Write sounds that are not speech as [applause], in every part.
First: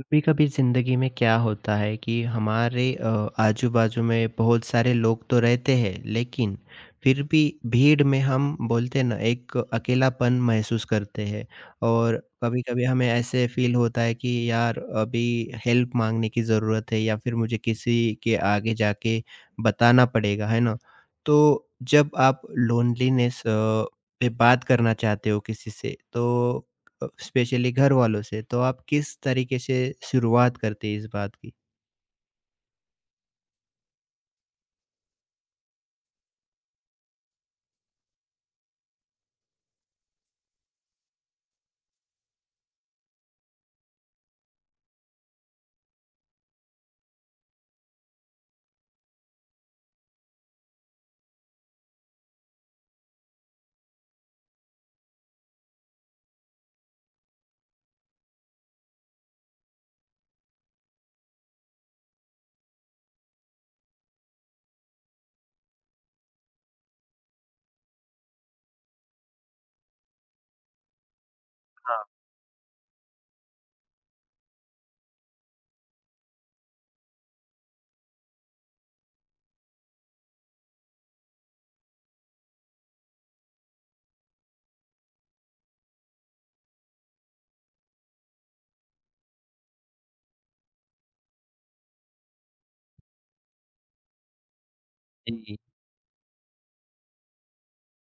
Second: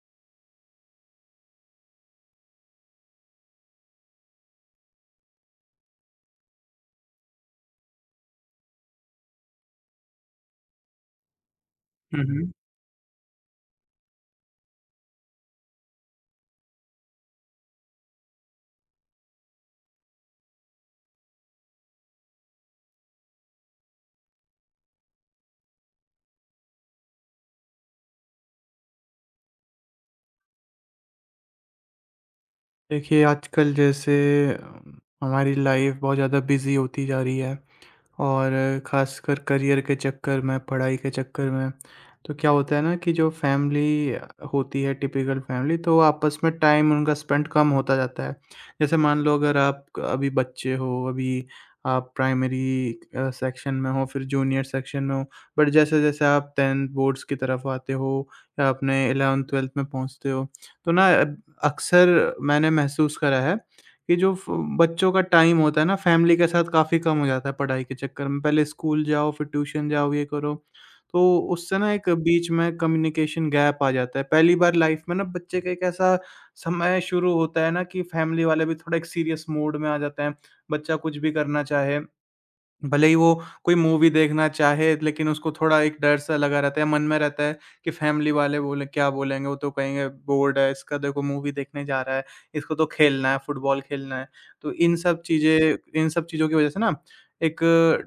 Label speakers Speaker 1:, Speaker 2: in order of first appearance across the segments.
Speaker 1: कभी-कभी ज़िंदगी में क्या होता है कि हमारे आजू-बाजू में बहुत सारे लोग तो रहते हैं, लेकिन फिर भी भीड़ में हम बोलते हैं ना एक अकेलापन महसूस करते हैं। और
Speaker 2: हुँ, हुँ।
Speaker 1: कभी-कभी हमें ऐसे फील होता है कि यार अभी हेल्प मांगने की ज़रूरत है या फिर मुझे किसी के आगे जाके बताना पड़ेगा, है ना? तो जब आप लोनलीनेस पे बात करना चाहते हो किसी से तो स्पेशली घर वालों से, तो आप किस तरीके से शुरुआत करते हैं इस बात की?
Speaker 2: देखिए, आजकल जैसे अम, हमारी लाइफ़ बहुत ज़्यादा बिज़ी होती जा रही है। और ख़ासकर करियर के चक्कर में, पढ़ाई के चक्कर में, तो क्या होता है ना कि जो फैमिली होती है टिपिकल फैमिली, तो वो आपस में टाइम उनका स्पेंड कम होता जाता है। जैसे मान लो अगर आप अभी बच्चे हो, अभी आप प्राइमरी सेक्शन में हो, फिर जूनियर सेक्शन में हो, बट जैसे-जैसे आप 10th बोर्ड्स की तरफ आते हो या अपने 11th-12th में पहुँचते हो, तो ना अब अक्सर मैंने महसूस करा है कि जो फ बच्चों का टाइम होता है ना फैमिली के साथ काफ़ी कम हो जाता है पढ़ाई के चक्कर में। पहले स्कूल जाओ फिर ट्यूशन जाओ ये करो, तो उससे ना एक बीच में कम्युनिकेशन गैप आ जाता है। पहली बार लाइफ में ना बच्चे का एक ऐसा समय शुरू होता है ना कि फैमिली वाले भी थोड़ा एक सीरियस मोड में आ जाते हैं। बच्चा कुछ भी करना चाहे, भले ही वो कोई मूवी देखना चाहे, लेकिन उसको थोड़ा एक डर-सा लगा रहता है, मन में रहता है कि फैमिली वाले बोले क्या बोलेंगे? वो तो कहेंगे बोर्ड है इसका, देखो मूवी देखने जा रहा है, इसको तो खेलना है, फुटबॉल खेलना है। तो
Speaker 1: जी।
Speaker 2: इन सब चीज़ों की वज़ह से ना एक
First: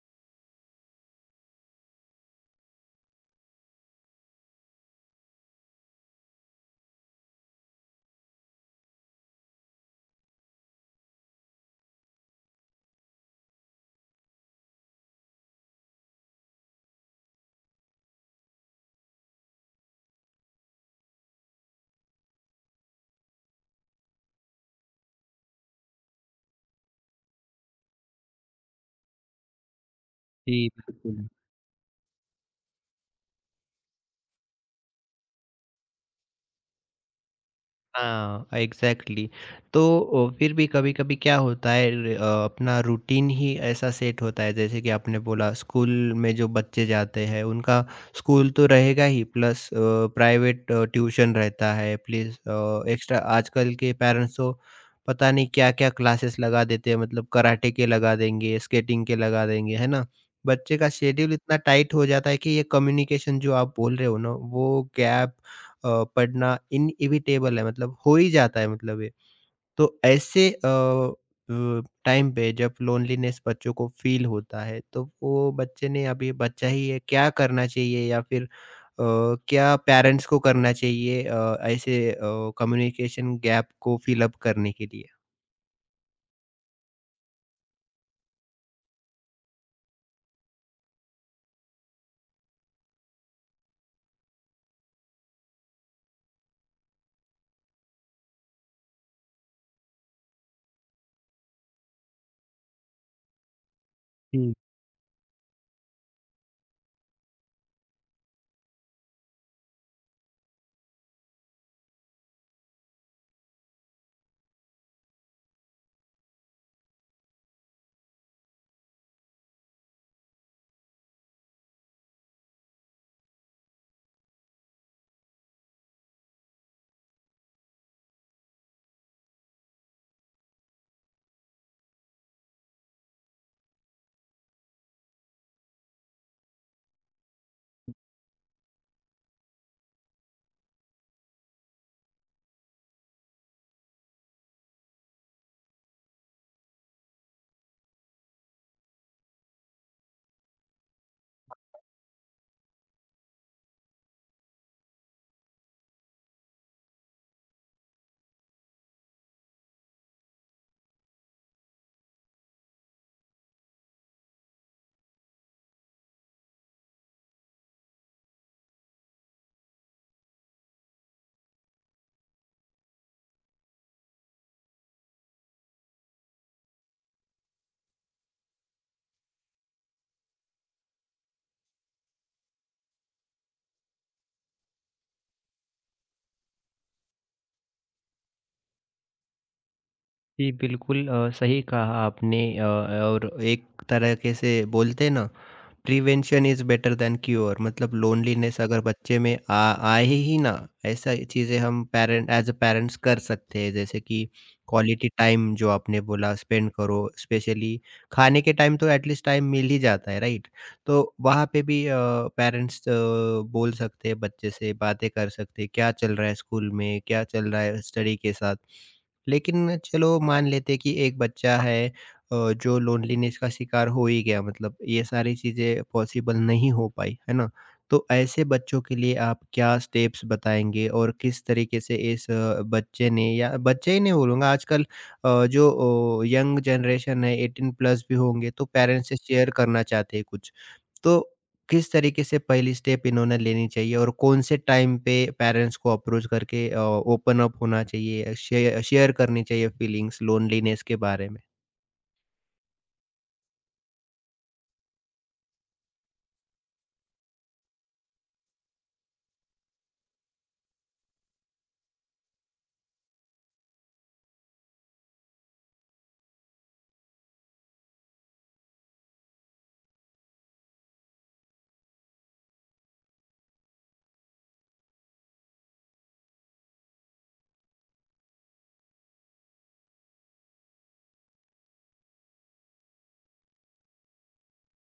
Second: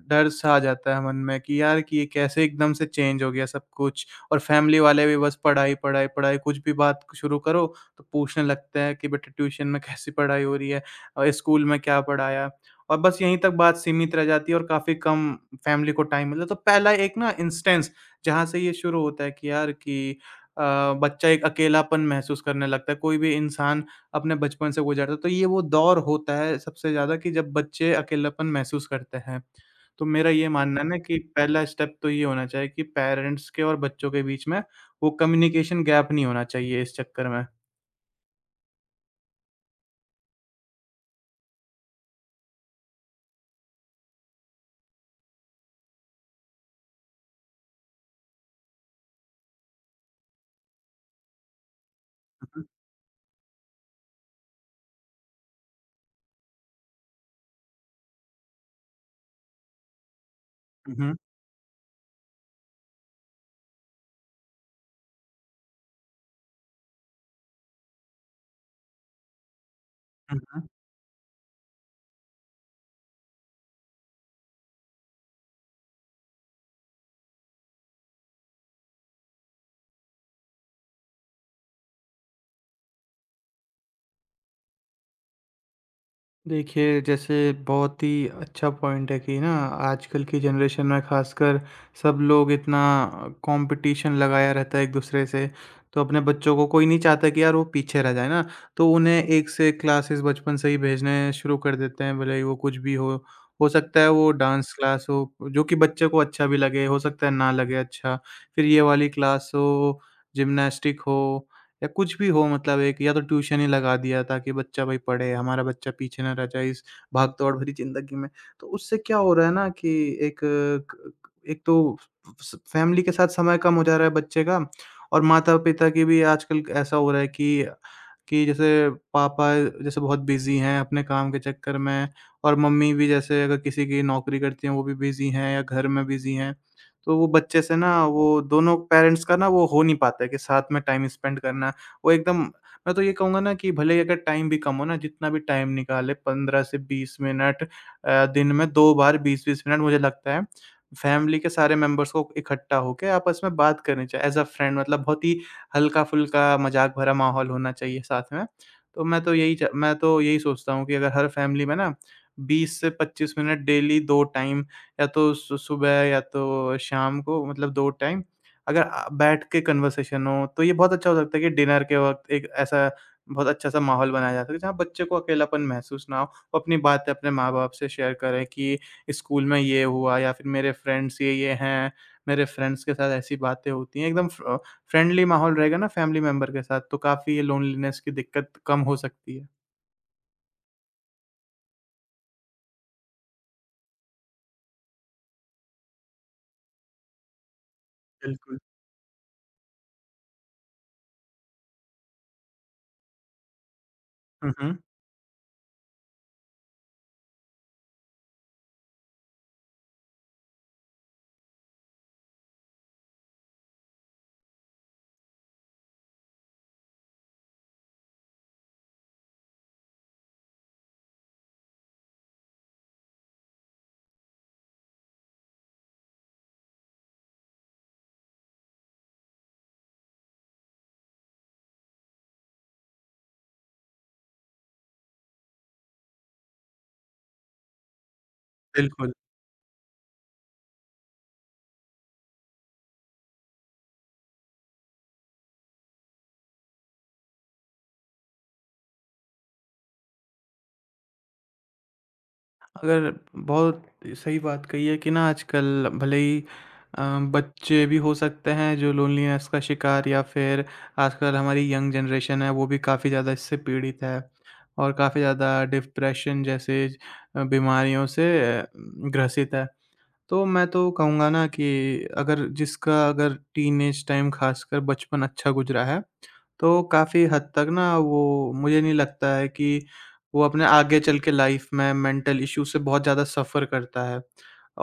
Speaker 2: डर-सा आ जाता है मन में कि यार कि ये कैसे एकदम से चेंज हो गया सब कुछ, और फैमिली वाले भी बस पढ़ाई, पढ़ाई, पढ़ाई, कुछ भी बात शुरू करो तो पूछने लगते हैं कि बेटा ट्यूशन में [laughs] कैसी पढ़ाई हो रही है? स्कूल में क्या पढ़ाया? और बस यहीं तक बात सीमित रह जाती है और काफ़ी कम फ़ैमिली को टाइम मिलता है। तो पहला एक ना इंस्टेंस जहाँ से ये शुरू होता है कि यार कि अ, बच्चा एक अकेलापन महसूस करने लगता है, कोई भी इंसान अपने बचपन से गुजरता है। तो ये वो दौर होता है सबसे ज़्यादा कि जब बच्चे अकेलापन महसूस करते हैं। तो मेरा ये
Speaker 1: जी,
Speaker 2: मानना है ना कि
Speaker 1: बिल्कुल।
Speaker 2: पहला स्टेप तो ये होना चाहिए कि पेरेंट्स के और बच्चों के बीच में वो कम्युनिकेशन गैप नहीं होना चाहिए इस चक्कर में।
Speaker 1: हाँ, एग्ज़ैक्टली। तो फिर भी कभी-कभी क्या होता है अपना रूटीन ही ऐसा सेट होता है जैसे कि आपने बोला स्कूल में जो बच्चे जाते हैं उनका स्कूल तो रहेगा ही प्लस प्राइवेट ट्यूशन रहता है प्लस
Speaker 2: हुँ, हुँ।
Speaker 1: एक्स्ट्रा आजकल के पेरेंट्स तो पता नहीं क्या-क्या क्लासेस लगा देते हैं मतलब कराटे के लगा देंगे, स्केटिंग के लगा देंगे, है ना? बच्चे का
Speaker 2: हुँ, हुँ।
Speaker 1: शेड्यूल इतना टाइट हो जाता है कि ये कम्युनिकेशन जो आप बोल रहे हो ना वो गैप पड़ना इनेविटेबल है मतलब हो ही जाता है मतलब ये। तो
Speaker 2: हुँ,
Speaker 1: ऐसे
Speaker 2: हुँ।
Speaker 1: अ अ, टाइम पे जब लोनलीनेस बच्चों को फ़ील होता है तो वो बच्चे ने अभी बच्चा ही है क्या करना चाहिए या फिर अ, क्या पेरेंट्स को करना चाहिए ऐसे कम्युनिकेशन गैप को फ़िल अप करने के लिए?
Speaker 2: देखिए, जैसे बहुत ही अच्छा पॉइंट है कि ना आजकल की जनरेशन में ख़ासकर सब लोग इतना कंपटीशन लगाया रहता है एक-दूसरे से, तो अपने बच्चों को कोई नहीं चाहता कि यार वो पीछे रह जाए ना, तो उन्हें एक से एक क्लासेस बचपन से ही भेजने शुरू कर देते हैं, भले ही वो कुछ भी हो। हो सकता है वो डांस क्लास हो, जो कि बच्चे को अच्छा भी लगे, हो सकता है ना लगे अच्छा, फिर ये वाली क्लास हो, जिम्नास्टिक हो या कुछ भी हो, मतलब एक या तो ट्यूशन ही लगा दिया ताकि बच्चा भाई पढ़े, हमारा बच्चा पीछे ना रह जाए इस भाग-दौड़ भरी ज़िंदगी में। तो उससे क्या हो रहा है ना कि एक क क एक तो स फैमिली के साथ समय कम हो जा रहा है बच्चे का, और माता-पिता की भी आजकल ऐसा हो रहा है कि जैसे पापा जैसे बहुत बिज़ी हैं अपने काम के चक्कर में, और मम्मी भी जैसे अगर किसी की नौकरी करती हैं, वो भी बिज़ी हैं या घर में बिज़ी हैं। तो वो बच्चे से ना वो दोनों पेरेंट्स का ना वो हो नहीं पाता है कि साथ में टाइम स्पेंड करना। वो एकदम मैं तो ये कहूँगा ना कि भले ही अगर टाइम भी कम हो ना, जितना भी टाइम निकाले 15 से 20 मिनट, दिन में 2 बार 20-20 मिनट, मुझे लगता है फैमिली के सारे मेंबर्स को इकट्ठा होके आपस में बात करनी चाहिए एज़ अ फ्रेंड, मतलब बहुत ही हल्का-फुल्का मज़ाक भरा माहौल होना चाहिए साथ में। तो मैं तो यही सोचता हूँ कि अगर हर फैमिली में ना 20 से 25 मिनट डेली 2 टाइम, या तो सु सुबह या तो शाम को, मतलब 2 टाइम अगर बैठ के कन्वर्सेशन हो, तो ये बहुत अच्छा हो सकता है कि डिनर के वक़्त एक ऐसा बहुत अच्छा-सा माहौल बनाया जा सके, जहाँ बच्चे को अकेलापन महसूस ना हो। वो अपनी बातें अपने माँ-बाप से शेयर करें कि स्कूल में ये हुआ, या फिर मेरे फ्रेंड्स ये-ये हैं, मेरे फ्रेंड्स के साथ ऐसी बातें होती हैं। एकदम फ्रेंडली माहौल रहेगा ना फैमिली मेंबर के साथ, तो काफ़ी ये लोनलीनेस की दिक्कत कम हो सकती है।
Speaker 1: जी, बिल्कुल सही कहा आपने और एक तरीके से बोलते हैं ना prevention is better than cure मतलब
Speaker 2: बिल्कुल।
Speaker 1: लोनलीनेस अगर बच्चे में आ आए ही ना ऐसा चीज़ें हम पेरेंट एज अ पेरेंट्स कर सकते हैं जैसे कि
Speaker 2: हुँ, हुँ।
Speaker 1: क्वालिटी टाइम जो आपने बोला स्पेंड करो स्पेशली खाने के टाइम तो एटलीस्ट टाइम मिल ही जाता है राइट। तो वहाँ पे भी पेरेंट्स बोल सकते हैं बच्चे से बातें कर सकते हैं क्या चल रहा है स्कूल में क्या चल रहा है स्टडी के साथ। लेकिन चलो मान लेते हैं कि एक बच्चा है जो लोनलीनेस का शिकार हो ही गया मतलब ये सारी चीज़ें पॉसिबल नहीं हो पाई, है ना? तो ऐसे बच्चों के लिए आप क्या स्टेप्स बताएँगे और किस तरीके से इस बच्चे ने या बच्चे ही नहीं बोलूँगा आजकल अ, जो यंग जनरेशन है 18 प्लस भी होंगे तो पेरेंट्स
Speaker 2: बिल्कुल।
Speaker 1: से शेयर करना चाहते हैं कुछ। तो किस तरीके से पहली स्टेप इन्होंने लेनी चाहिए और कौन से टाइम पे पेरेंट्स को अप्रोच करके ओपन अप होना चाहिए शेयर शेयर करनी चाहिए फीलिंग्स लोनलीनेस के बारे में?
Speaker 2: अगर, बहुत सही बात कही है कि ना आजकल भले ही अ, बच्चे भी हो सकते हैं जो लोनलीनेस का शिकार, या फिर आजकल हमारी यंग जनरेशन है वो भी काफ़ी ज़्यादा इससे पीड़ित है और काफ़ी ज़्यादा डिप्रेशन जैसे बीमारियों से अ, ग्रसित है। तो मैं तो कहूँगा ना कि अगर जिसका अगर टीनेज टाइम ख़ासकर बचपन अच्छा गुज़रा है तो काफ़ी हद तक ना वो, मुझे नहीं लगता है कि वो अपने आगे चल के लाइफ में मेंटल इश्यू से बहुत ज़्यादा सफ़र करता है।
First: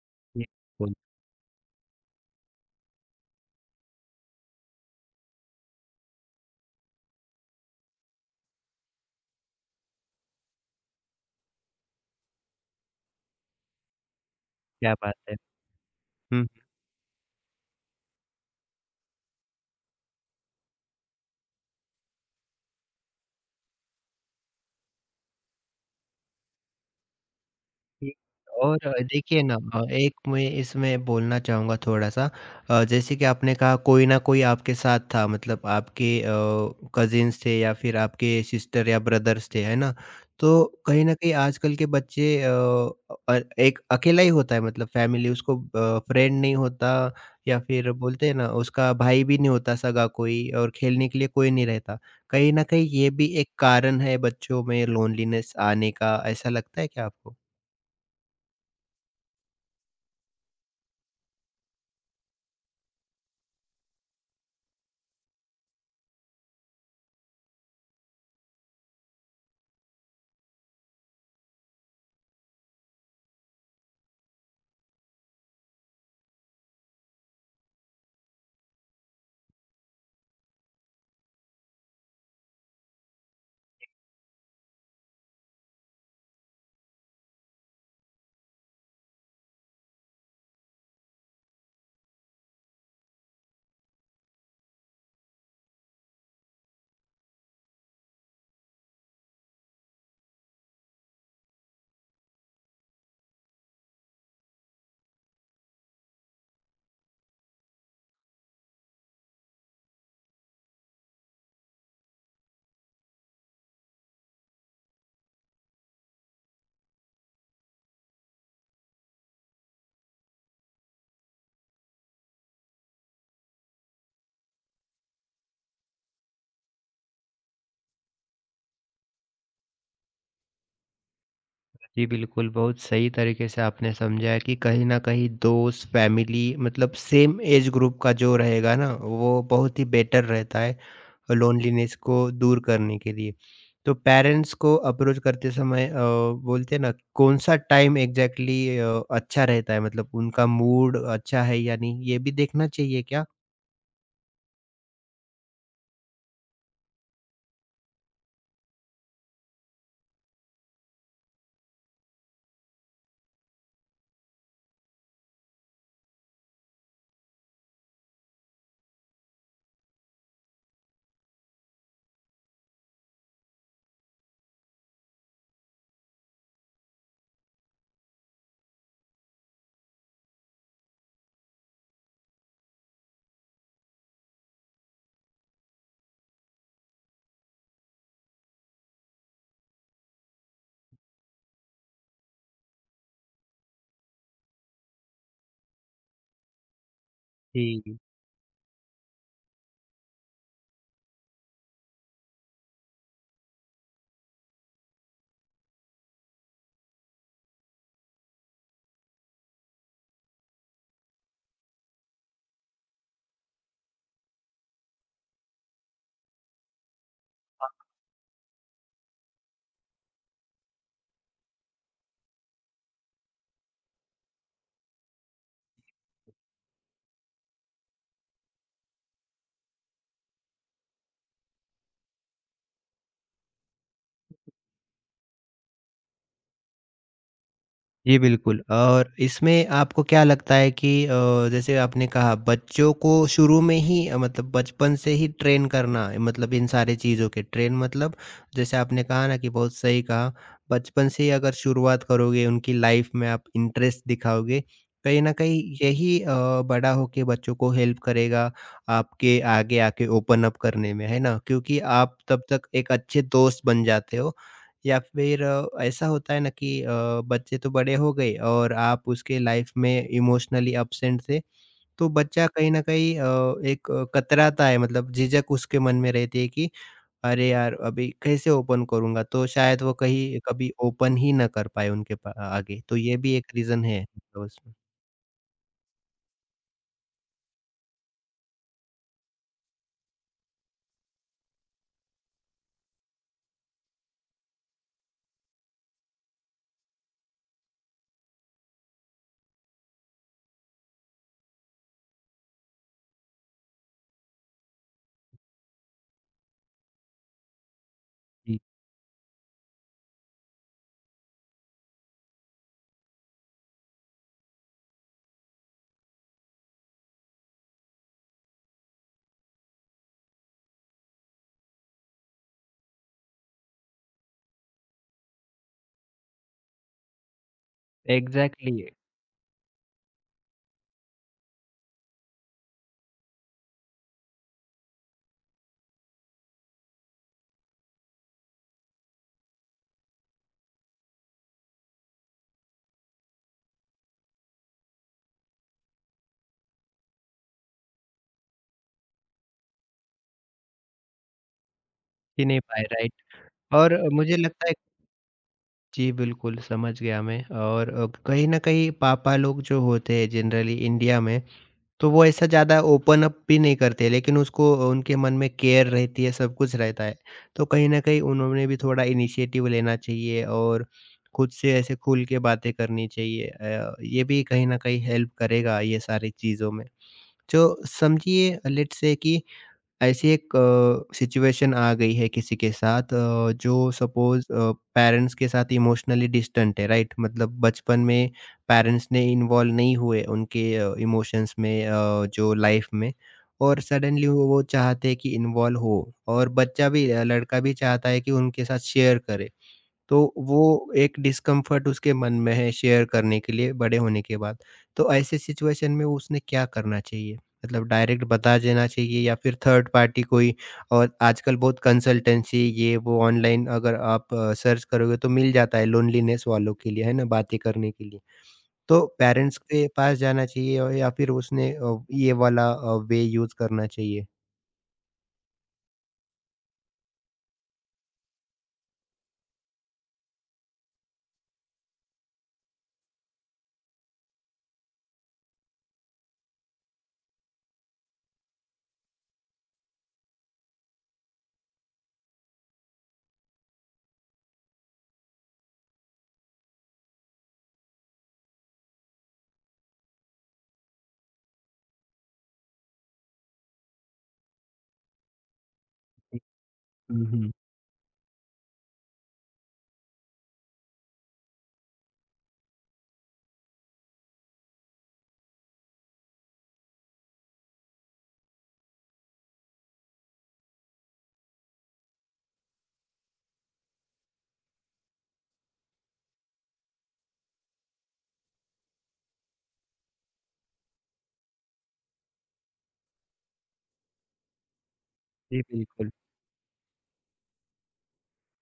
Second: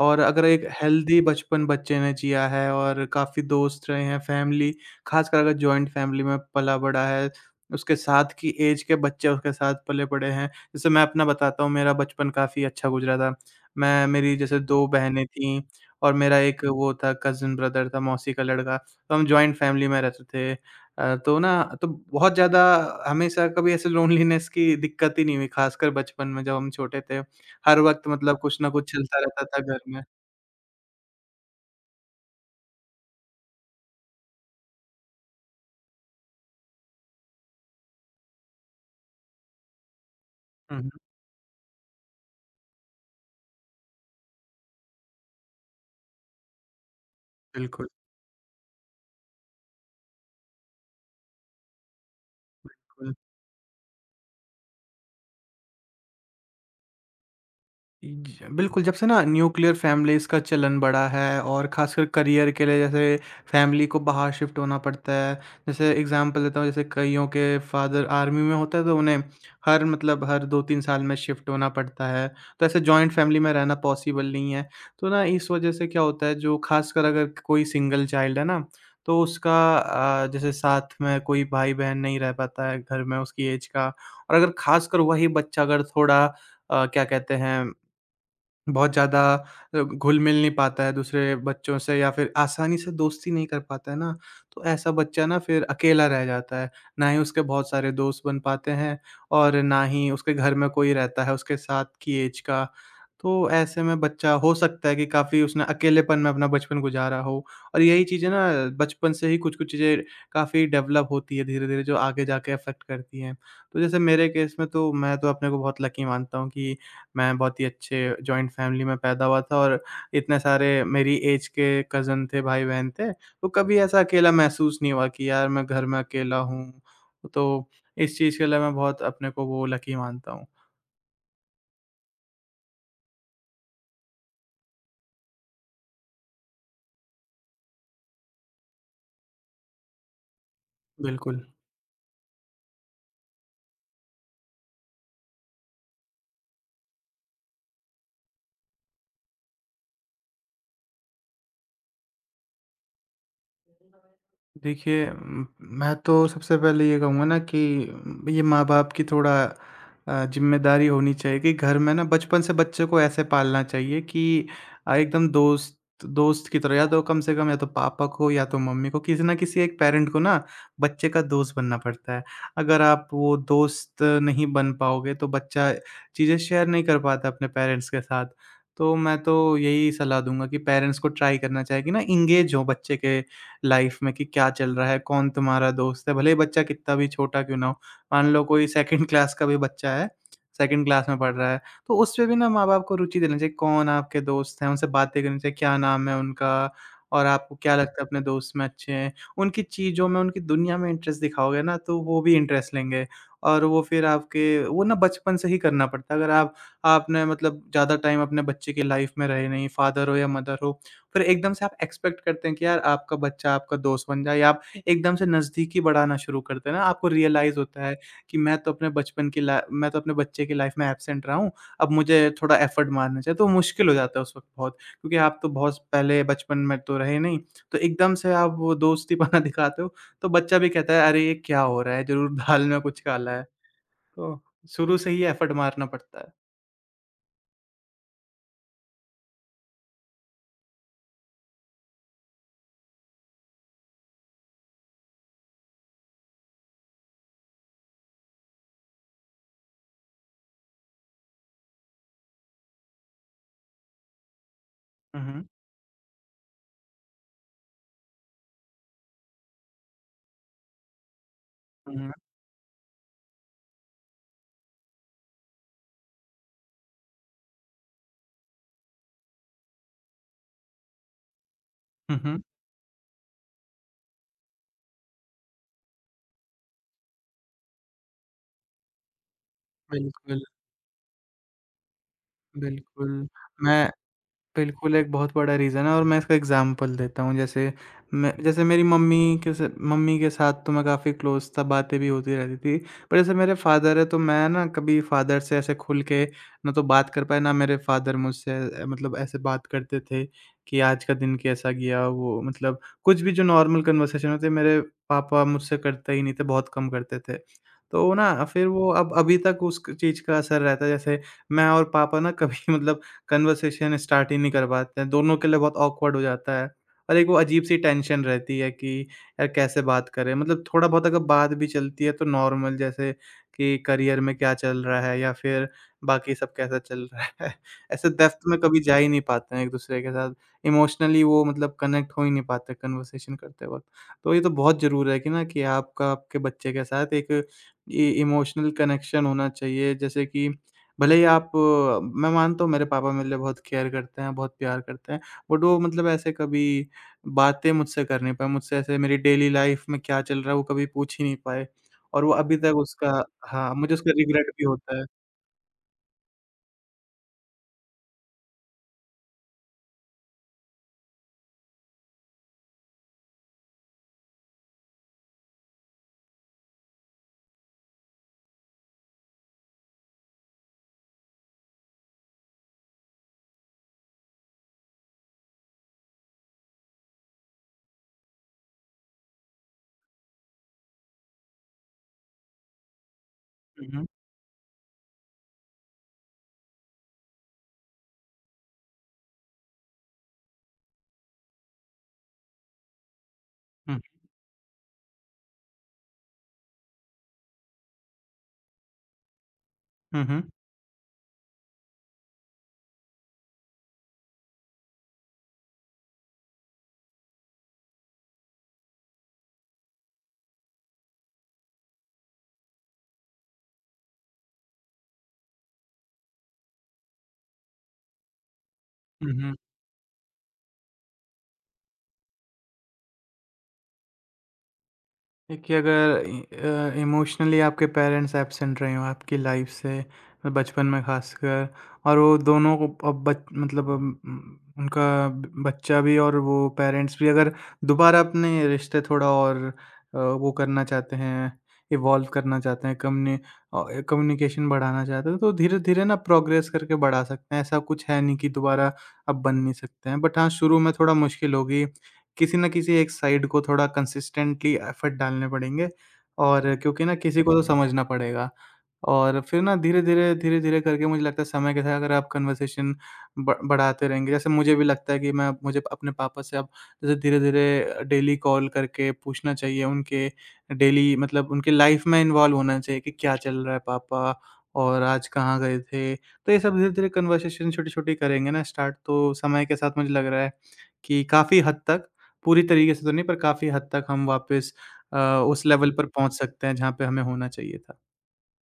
Speaker 2: और अगर
Speaker 1: जी,
Speaker 2: एक
Speaker 1: बोल
Speaker 2: हेल्दी बचपन बच्चे ने जिया है और काफ़ी दोस्त रहे हैं, फैमिली, ख़ासकर अगर जॉइंट फैमिली में पला-बड़ा है, उसके साथ की ऐज के बच्चे उसके साथ पले पड़े हैं। जैसे मैं अपना बताता हूँ, मेरा बचपन काफ़ी अच्छा गुज़रा था। मैं मेरी जैसे 2
Speaker 1: क्या बात
Speaker 2: बहनें
Speaker 1: है!
Speaker 2: थीं और मेरा
Speaker 1: हुँ,
Speaker 2: एक वो था कज़िन ब्रदर था, मौसी का लड़का। तो हम जॉइंट फैमिली में रहते थे। तो ना, तो बहुत ज़्यादा हमेशा कभी ऐसे लोनलीनेस की दिक्कत ही नहीं हुई, ख़ासकर बचपन में जब हम छोटे थे। हर वक़्त,
Speaker 1: जी,
Speaker 2: मतलब कुछ ना
Speaker 1: और
Speaker 2: कुछ चलता
Speaker 1: देखिए
Speaker 2: रहता
Speaker 1: ना
Speaker 2: था घर में।
Speaker 1: एक मैं इसमें बोलना चाहूँगा थोड़ा-सा जैसे कि आपने कहा कोई ना कोई आपके साथ था मतलब आपके कज़िन्स थे या फिर आपके सिस्टर या ब्रदर्स थे, है ना? तो
Speaker 2: हुँ, हुँ।
Speaker 1: कहीं न कहीं आजकल के बच्चे एक अकेला ही होता है मतलब फैमिली उसको फ्रेंड नहीं होता या
Speaker 2: बिल्कुल।
Speaker 1: फिर बोलते हैं ना उसका भाई भी नहीं होता सगा कोई और खेलने के लिए कोई नहीं रहता। कहीं न कहीं ये भी एक कारण है बच्चों में लोनलीनेस आने का, ऐसा लगता है क्या आपको?
Speaker 2: ज बिल्कुल, जब से ना न्यूक्लियर फैमिलीज़ का चलन बढ़ा है और ख़ासकर करियर के लिए जैसे फैमिली को बाहर शिफ्ट होना पड़ता है। जैसे एग्ज़ाम्पल देता हूँ, जैसे कइयों के फ़ादर आर्मी में होता है, तो उन्हें हर, मतलब हर 2-3 साल में शिफ्ट होना पड़ता है। तो ऐसे जॉइंट फैमिली में रहना पॉसिबल नहीं है। तो ना इस वज़ह से क्या होता है जो ख़ासकर अगर कोई सिंगल चाइल्ड है ना, तो उसका जैसे साथ में कोई भाई-बहन नहीं रह पाता है घर में उसकी ऐज का, और अगर ख़ासकर वही बच्चा अगर थोड़ा क्या कहते हैं, बहुत ज़्यादा घुल-मिल नहीं पाता है दूसरे बच्चों से, या फिर आसानी से दोस्ती नहीं कर पाता है ना, तो ऐसा बच्चा ना फिर अकेला रह जाता है। ना ही उसके बहुत सारे दोस्त बन पाते हैं और ना ही उसके घर में कोई रहता है उसके साथ की ऐज का। तो ऐसे में बच्चा हो सकता है कि काफ़ी उसने अकेलेपन में अपना बचपन गुज़ारा हो, और यही चीज़ें ना बचपन से ही कुछ-कुछ चीज़ें काफ़ी डेवलप होती है धीरे-धीरे, जो आगे जाके अफ़ेक्ट करती हैं। तो जैसे मेरे केस में तो मैं तो अपने को बहुत लकी मानता हूँ कि मैं बहुत ही अच्छे जॉइंट फैमिली में पैदा हुआ था, और इतने सारे मेरी एज के कज़न थे, भाई-बहन थे, तो कभी ऐसा अकेला महसूस नहीं हुआ कि यार मैं घर में अकेला हूँ। तो इस चीज़ के लिए मैं बहुत अपने को वो लकी मानता हूँ।
Speaker 1: जी, बिल्कुल, बहुत सही तरीके से आपने समझाया कि कहीं न कहीं दोस्त, फैमिली मतलब सेम एज ग्रुप का जो रहेगा ना, वो बहुत ही बेटर रहता है
Speaker 2: बिल्कुल।
Speaker 1: लोनलीनेस को दूर करने के लिए। तो पेरेंट्स को अप्रोच करते समय बोलते हैं ना, कौन-सा टाइम एग्ज़ैक्टली अच्छा रहता है? मतलब उनका मूड अच्छा है या नहीं, ये भी देखना चाहिए क्या?
Speaker 2: देखिए, म मैं तो सबसे पहले ये कहूँगा ना कि ये माँ-बाप की थोड़ा ज़िम्मेदारी होनी चाहिए कि घर में ना बचपन से बच्चे को ऐसे पालना चाहिए कि एकदम दोस्त, दोस्त की तरह, या तो कम से कम या तो पापा को या तो मम्मी को, किसी न किसी एक पैरेंट को ना बच्चे का दोस्त बनना पड़ता है। अगर आप वो दोस्त नहीं बन पाओगे तो बच्चा चीज़ें शेयर नहीं कर पाता अपने पेरेंट्स के साथ। तो मैं तो यही सलाह दूँगा कि पेरेंट्स को ट्राई करना चाहिए कि ना एंगेज हों बच्चे के लाइफ में कि क्या चल रहा है, कौन तुम्हारा दोस्त है, भले ही बच्चा कितना भी छोटा क्यों ना हो। मान लो कोई सेकंड क्लास का भी बच्चा है, सेकंड क्लास में पढ़ रहा है, तो उसमें भी ना माँ-बाप को रुचि देना चाहिए, कौन आपके दोस्त हैं, उनसे बातें करनी चाहिए, क्या नाम है उनका और आपको क्या
Speaker 1: जी।
Speaker 2: लगता है अपने दोस्त में अच्छे हैं। उनकी चीज़ों में, उनकी दुनिया में इंटरेस्ट दिखाओगे ना तो वो भी इंटरेस्ट लेंगे, और वो फिर आपके, वो ना बचपन से ही करना पड़ता है। अगर आप, आपने मतलब ज़्यादा टाइम अपने बच्चे की लाइफ में रहे नहीं, फादर हो या मदर हो, फिर एकदम से आप एक्सपेक्ट करते हैं कि यार आपका बच्चा आपका दोस्त बन जाए, या आप एकदम से नज़दीकी बढ़ाना शुरू करते हैं ना, आपको रियलाइज़ होता है कि मैं तो अपने बच्चे की लाइफ में एब्सेंट रहा हूँ, अब मुझे थोड़ा एफर्ट मारना चाहिए, तो मुश्किल हो जाता है उस वक़्त बहुत, क्योंकि आप तो बहुत पहले बचपन में तो रहे नहीं, तो एकदम से आप वो दोस्तीपना [laughs] दिखाते हो, तो बच्चा भी कहता है, "अरे! ये क्या हो रहा है? ज़रूर दाल में कुछ काला है।" तो शुरू से ही एफर्ट मारना पड़ता है।
Speaker 1: जी, बिल्कुल। और इसमें आपको क्या लगता है कि जैसे आपने कहा बच्चों को शुरू में ही मतलब बचपन से ही ट्रेन करना है, मतलब इन सारी चीज़ों के ट्रेन मतलब जैसे आपने कहा ना कि बहुत सही कहा, बचपन से ही अगर शुरुआत करोगे उनकी लाइफ में आप इंटरेस्ट दिखाओगे, कहीं
Speaker 2: हुँ,
Speaker 1: न
Speaker 2: हुँ।
Speaker 1: कहीं यही बड़ा होके बच्चों को हेल्प करेगा आपके आगे आके ओपन अप करने में, है ना? क्योंकि
Speaker 2: हुँ, हुँ।
Speaker 1: आप तब तक एक अच्छे दोस्त बन जाते हो। या फिर ऐसा होता है ना कि बच्चे तो बड़े हो गए और आप उसके लाइफ में इमोशनली एब्सेंट थे, तो
Speaker 2: हुँ, हुँ।
Speaker 1: बच्चा कहीं न कहीं एक कतराता है मतलब झिझक उसके मन में रहती है कि अरे यार! अभी कैसे ओपन करूँगा? तो शायद वो कहीं
Speaker 2: बिल्कुल,
Speaker 1: कभी ओपन ही ना कर पाए उनके पा आगे, तो ये
Speaker 2: बिल्कुल।
Speaker 1: भी एक रीज़न
Speaker 2: मैं
Speaker 1: है मतलब उसमें।
Speaker 2: बिल्कुल, एक बहुत बड़ा रीज़न है, और मैं इसका एग्ज़ाम्पल देता हूँ। जैसे मैं जैसे मेरी मम्मी के साथ तो मैं काफ़ी क्लोज़ था, बातें भी होती रहती थी। पर जैसे मेरे फ़ादर हैं, तो मैं ना कभी फ़ादर से ऐसे खुल के ना तो बात कर पाया, ना मेरे फ़ादर मुझसे मतलब ऐसे बात करते थे कि आज का दिन कैसा गया, वो मतलब कुछ भी जो नॉर्मल कन्वर्सेशन होते, मेरे पापा मुझसे करते ही नहीं थे, बहुत कम करते थे। तो ना
Speaker 1: जी,
Speaker 2: फिर वो अब अभी तक उस क चीज़ का असर रहता है। जैसे मैं और पापा ना कभी [laughs] मतलब कन्वर्सेशन स्टार्ट ही नहीं कर पाते हैं, दोनों के लिए बहुत ऑकवर्ड हो जाता है। और एक वो अजीब-सी टेंशन रहती है कि यार कैसे बात करें? मतलब थोड़ा बहुत अगर बात भी चलती है तो नॉर्मल, जैसे कि करियर में क्या चल रहा है, या फिर बाकी सब कैसा चल रहा है? [laughs] ऐसे डेप्थ में कभी
Speaker 1: एग्ज़ैक्टली।
Speaker 2: जा ही नहीं पाते हैं एक-दूसरे के साथ, इमोशनली वो मतलब कनेक्ट हो ही नहीं पाते कन्वर्सेशन करते वक़्त। तो ये तो बहुत ज़रूरी है कि ना कि आपका आपके बच्चे के साथ एक इ इमोशनल कनेक्शन होना चाहिए, जैसे कि भले ही मैं मानता हूँ मेरे पापा मेरे लिए बहुत केयर करते हैं, बहुत प्यार करते हैं, बट वो मतलब ऐसे कभी बातें मुझसे कर नहीं पाए, मुझसे ऐसे मेरी डेली लाइफ़ में क्या चल रहा है, वो कभी पूछ ही नहीं पाए, और वो
Speaker 1: जी
Speaker 2: अभी
Speaker 1: नहीं
Speaker 2: तक
Speaker 1: पाए, राइट।
Speaker 2: उसका, हाँ,
Speaker 1: और
Speaker 2: मुझे उसका
Speaker 1: मुझे
Speaker 2: रिग्रेट भी
Speaker 1: लगता है।
Speaker 2: होता है।
Speaker 1: जी, बिल्कुल समझ गया मैं। और कहीं न कहीं पापा लोग जो होते हैं जनरली इंडिया में तो वो ऐसा ज़्यादा ओपन अप भी नहीं करते, लेकिन उसको उनके मन में केयर रहती है, सब कुछ रहता है। तो कहीं न कहीं उन्होंने भी थोड़ा इनिशिएटिव लेना चाहिए और खुद से ऐसे खुल के बातें करनी चाहिए। ये भी कहीं न कहीं हेल्प करेगा ये सारी चीज़ों में। जो समझिए लेट्स से कि ऐसी एक सिचुएशन आ गई है किसी के साथ
Speaker 2: हुँ,
Speaker 1: जो
Speaker 2: हुँ।
Speaker 1: सपोज़ पेरेंट्स के साथ इमोशनली डिस्टेंट है, राइट? मतलब बचपन में पेरेंट्स ने इन्वॉल्व नहीं हुए उनके इमोशंस में जो लाइफ में। और
Speaker 2: हुँ,
Speaker 1: सडनली वो चाहते हैं कि इन्वॉल्व हो और बच्चा भी लड़का भी चाहता है कि उनके साथ शेयर करे।
Speaker 2: हुँ,
Speaker 1: तो
Speaker 2: हुँ,
Speaker 1: वो एक डिस्कम्फर्ट उसके मन में है शेयर करने के लिए बड़े होने के बाद। तो ऐसे सिचुएशन में उसने क्या करना चाहिए? मतलब डायरेक्ट बता देना चाहिए या फिर थर्ड पार्टी कोई और आजकल बहुत कंसल्टेंसी ये वो ऑनलाइन अगर आप सर्च करोगे तो मिल जाता है लोनलीनेस वालों के लिए, है ना? बातें करने के लिए। तो
Speaker 2: हुँ, हुँ।
Speaker 1: पेरेंट्स के पास जाना चाहिए और या फिर उसने ये वाला वे यूज़ करना चाहिए?
Speaker 2: देखिए, अगर इमोशनली आपके पेरेंट्स एब्सेंट रहे हों आपकी लाइफ से, मतलब बचपन में ख़ासकर, और वो दोनों को अब बच मतलब उनका बच्चा भी और वो पेरेंट्स भी अगर दोबारा अपने रिश्ते थोड़ा और वो करना चाहते हैं, इवॉल्व करना चाहते हैं, कम्युनिकेशन बढ़ाना चाहते हैं, तो धीरे-धीरे ना प्रोग्रेस करके बढ़ा सकते हैं। ऐसा कुछ है नहीं कि दोबारा अब बन नहीं सकते हैं, बट हाँ, शुरू में थोड़ा मुश्किल होगी, किसी न किसी एक साइड को थोड़ा कंसिस्टेंटली एफर्ट डालने पड़ेंगे, और क्योंकि ना
Speaker 1: हुँ,
Speaker 2: किसी
Speaker 1: हुँ।
Speaker 2: को तो समझना पड़ेगा। और फिर ना धीरे-धीरे, धीरे-धीरे करके मुझे लगता है समय के साथ अगर आप कन्वर्सेशन ब बढ़ाते रहेंगे, जैसे मुझे भी लगता है कि मैं मुझे अपने पापा से अब जैसे धीरे-धीरे डेली कॉल करके पूछना चाहिए उनके डेली, मतलब उनकी लाइफ में इन्वॉल्व होना चाहिए कि क्या चल रहा है पापा, और आज कहाँ गए थे? तो ये सब धीरे-धीरे कन्वर्सेशन छोटी-छोटी करेंगे ना स्टार्ट, तो समय के साथ मुझे लग रहा है कि काफ़ी हद तक, पूरी तरीके से तो नहीं पर काफ़ी हद तक हम वापस अ,
Speaker 1: जी,
Speaker 2: उस लेवल पर
Speaker 1: बिल्कुल।
Speaker 2: पहुँच सकते हैं जहाँ पे हमें होना चाहिए था।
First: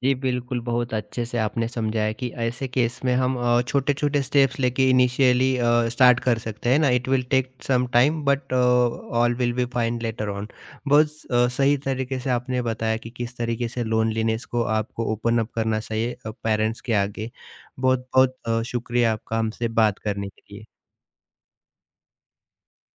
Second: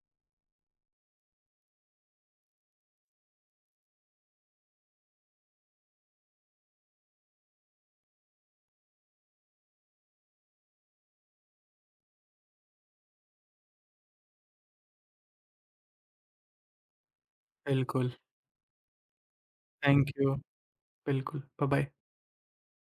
Speaker 1: जी, बिल्कुल, बहुत अच्छे से आपने समझाया कि ऐसे केस में हम छोटे-छोटे स्टेप्स लेके इनिशियली स्टार्ट कर सकते हैं ना, it will take some time but all will be fine later on. बहुत सही तरीके से आपने बताया कि किस तरीके से लोनलीनेस को आपको ओपन अप करना चाहिए पेरेंट्स के आगे।
Speaker 2: बिल्कुल।
Speaker 1: बहुत-बहुत शुक्रिया आपका हमसे बात
Speaker 2: थैंक
Speaker 1: करने
Speaker 2: यू।
Speaker 1: के लिए।
Speaker 2: बिल्कुल, बाय-बाय।